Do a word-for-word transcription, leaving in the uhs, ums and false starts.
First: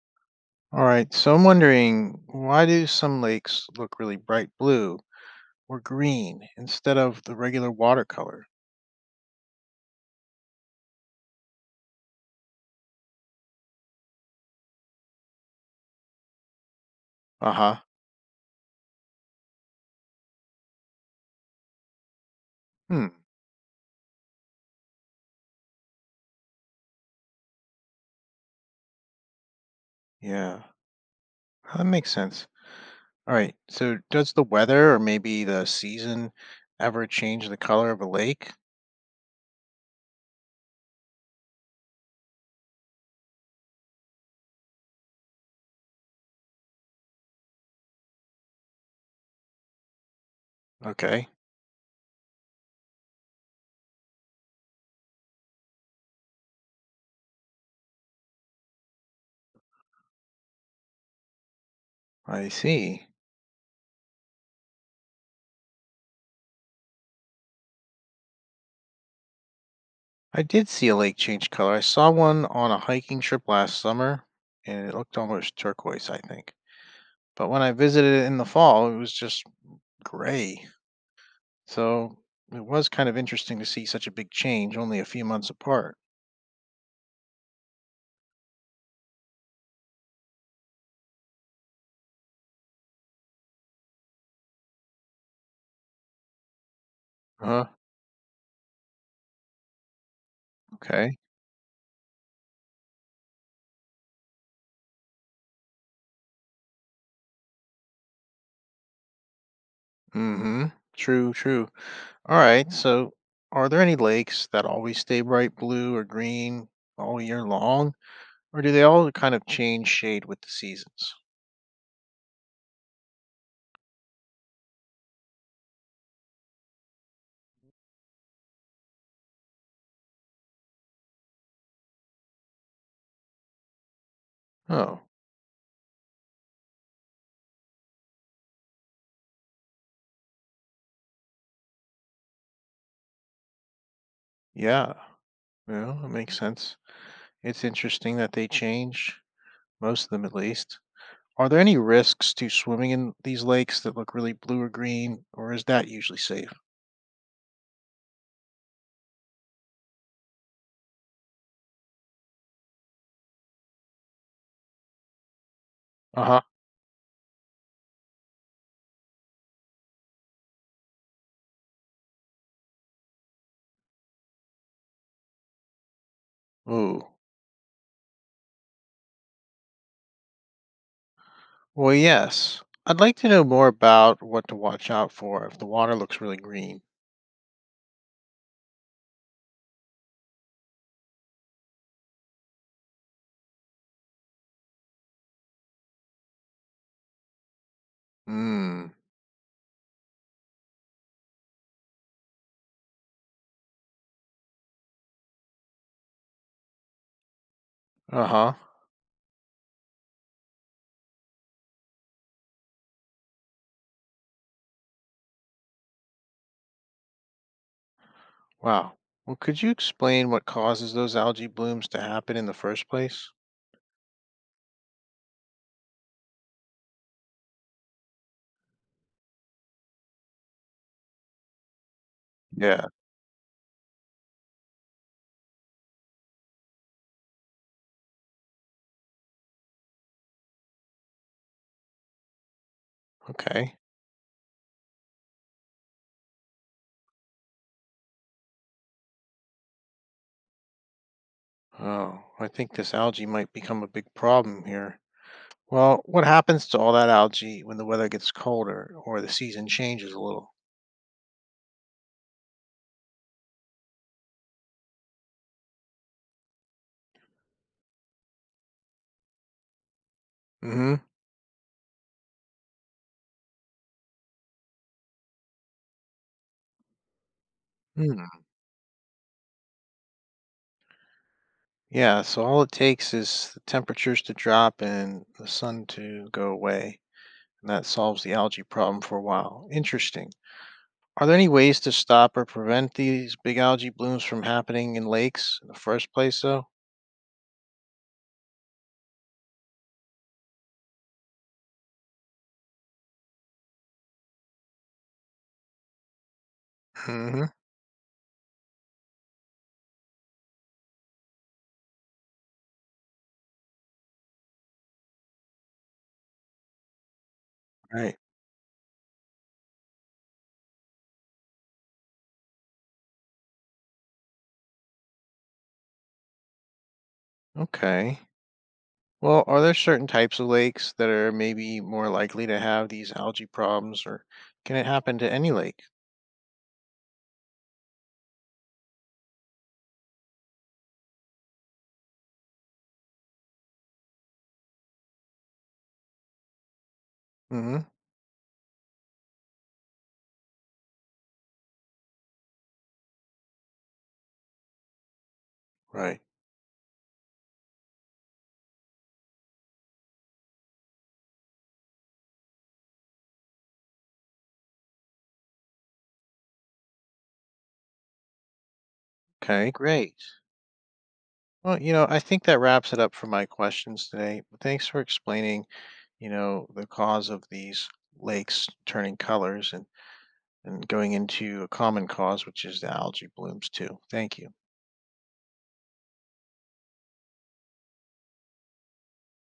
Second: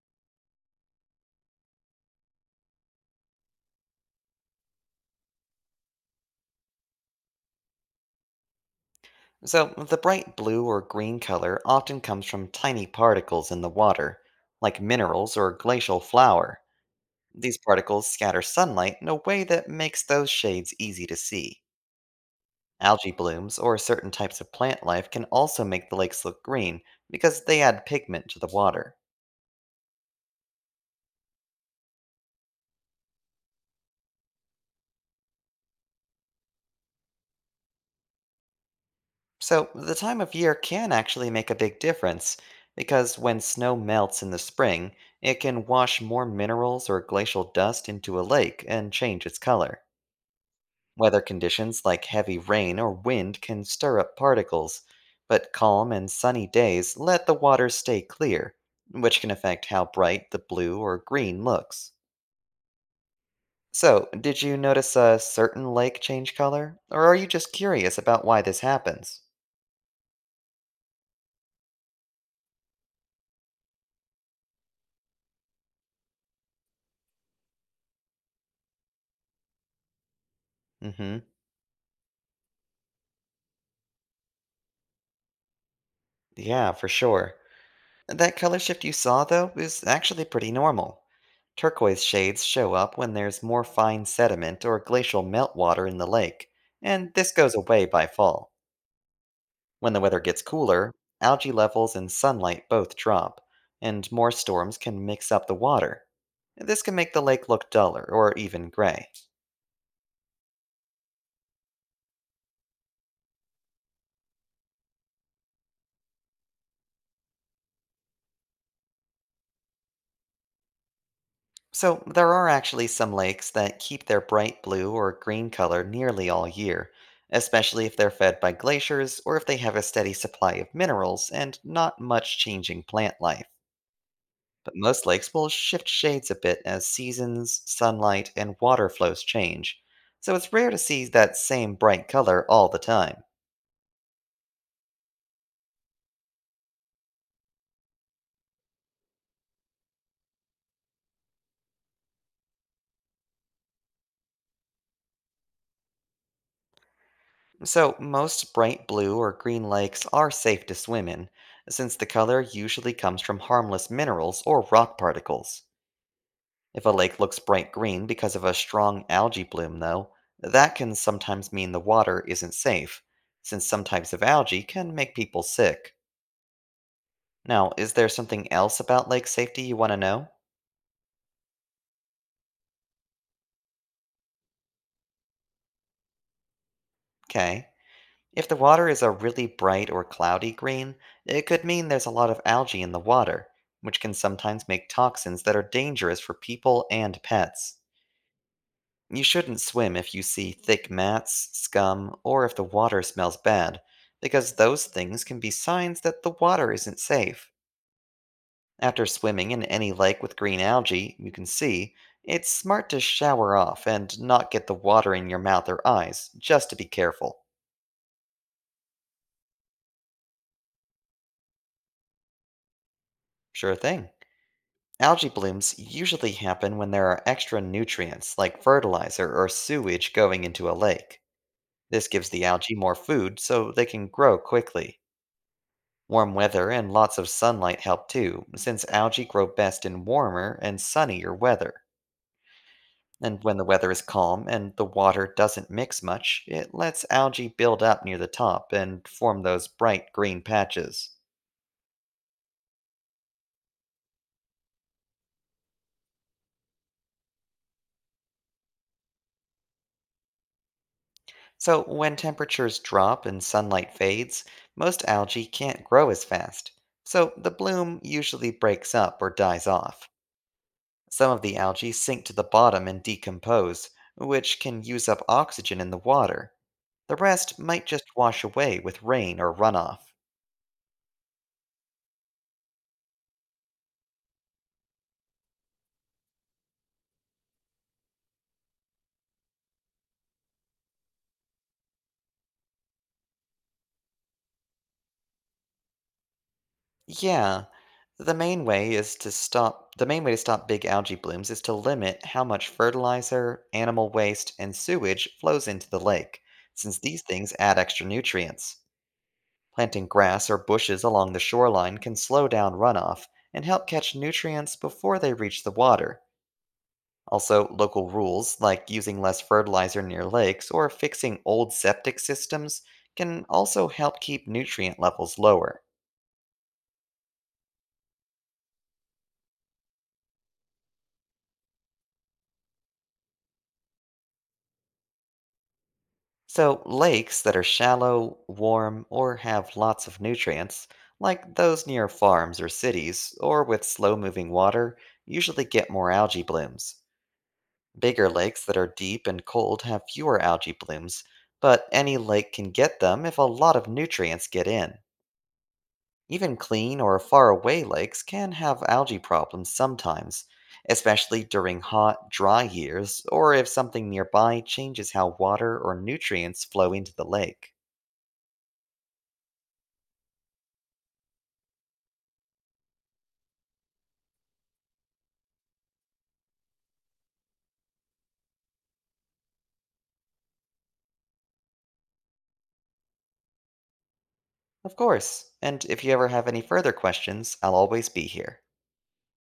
All right, so I'm wondering, why do some lakes look really bright blue or green instead of the regular watercolor? So, the bright blue or green color often comes from tiny particles in the water, like minerals or glacial flour. Uh These huh. particles scatter sunlight in a way that makes those shades easy to see. Algae Hmm. blooms or certain types of plant life can also make the lakes look green because they add pigment to the water. Yeah, that makes sense. All right, so does the weather or maybe the season ever change the color of a lake? So, the time of year can actually make a big difference because when snow melts in the spring, it can wash more minerals or glacial dust into a lake and change its color. Weather Okay, conditions like heavy rain or wind can stir up particles, but calm and sunny days let the water stay clear, which can affect how bright the blue or green looks. I see. So, did you notice a certain lake change color? Or are you just curious about why this happens? I did see a lake change color. I saw one on a hiking trip last summer and it looked almost turquoise, I think. But when I visited it in the fall, it was just gray. Mm hmm. So it was kind of interesting to see such a big change only a few months apart. Yeah, for sure. That color shift you saw, though, is actually pretty normal. Turquoise shades show up when there's more fine sediment or glacial meltwater in the lake, and this goes Huh? away by fall. When the weather gets cooler, Okay. algae levels and sunlight both drop, and more storms can mix up the water. This can make the lake look duller or even gray. Mm-hmm. True, true. All right. So are there any lakes that always stay bright blue or green all year long? Or do they all kind of change shade with the seasons? So, there are actually some lakes that keep their bright blue or green color nearly all year, especially if they're fed by glaciers or if they have a steady supply of minerals and not much changing plant life. But Oh, most lakes will shift shades a bit as seasons, sunlight, and water flows change, so it's rare to see that same bright color all the time. yeah. Well, it makes sense. It's interesting that they change, most of them at least. Are there any risks to swimming in these lakes that look really blue or green, or is that usually safe? So, most bright blue or green lakes are safe to swim in, since the color usually comes from harmless minerals or rock particles. Uh huh. If a lake looks bright green because of a strong algae bloom, though, that can sometimes mean the water isn't safe, since some types of algae can make people sick. Ooh. Now, is there something else about lake safety you want to know? Well, yes. I'd like to know more about what to watch out for if the water looks really green. Okay. If the water is a really bright or cloudy green, it could mean there's a lot of algae in the water, which can sometimes make toxins that are dangerous for people and pets. Mm. You shouldn't swim if you see thick mats, scum, or if the water smells bad, because those things can be signs that the water isn't safe. Uh huh. After swimming in any lake with green algae, you can see, it's smart to shower off and not get the water in your mouth or eyes, just to be careful. Wow. Well, could you explain what causes those algae blooms to happen in the first place? Sure thing. Algae blooms usually happen when there are extra nutrients like fertilizer or sewage going into a lake. This gives the algae Yeah. more food so they can grow quickly. Warm weather and lots of sunlight help too, since algae grow best in warmer and sunnier weather. And when the Okay. weather is calm and the water doesn't mix much, it lets algae build up near the top and form those bright green patches. Oh, I think this algae might become a big problem here. Well, what happens to all that algae when the weather gets colder or the season changes a little? So, when temperatures drop and sunlight fades, most algae can't grow as fast, so the bloom usually breaks up or dies off. Mm Some of the algae sink to the bottom and decompose, which can use up oxygen in the water. The rest might just hmm. Hmm. wash away with rain or runoff. Yeah, so all it takes is the temperatures to drop and the sun to go away, and that solves the algae problem for a while. Interesting. Are there any ways to stop or prevent these big algae blooms from happening in lakes in the first place, though? Yeah, the main way is to stop the main way to stop big algae blooms is to limit how much fertilizer, animal waste, and sewage flows into the lake, since these Hmm. things add extra nutrients. Planting grass or bushes along the shoreline can slow down runoff and help catch nutrients before they reach the water. Also, local Right. rules like using less fertilizer near lakes or fixing old septic systems can also help keep nutrient levels lower. Okay. Well, are there certain types of lakes that are maybe more likely to have these algae problems, or can it happen to any lake? So, lakes that are shallow, warm, or have lots of nutrients, like those near farms or cities, or with slow moving water, usually get more algae blooms. Hmm. Bigger lakes that are deep and cold have fewer algae blooms, but any lake can get them if a lot of nutrients get in. Right. Even clean or faraway lakes can have algae problems sometimes, especially during hot, dry years or if something nearby changes how water or nutrients flow into the lake. Okay, great. Well, you know, I think that wraps it up for my questions today. Thanks for explaining, you know, the cause of these lakes turning colors and and going into a common cause, which is the algae blooms too. Thank you. Of course, and if you ever have any further questions, I'll always be here.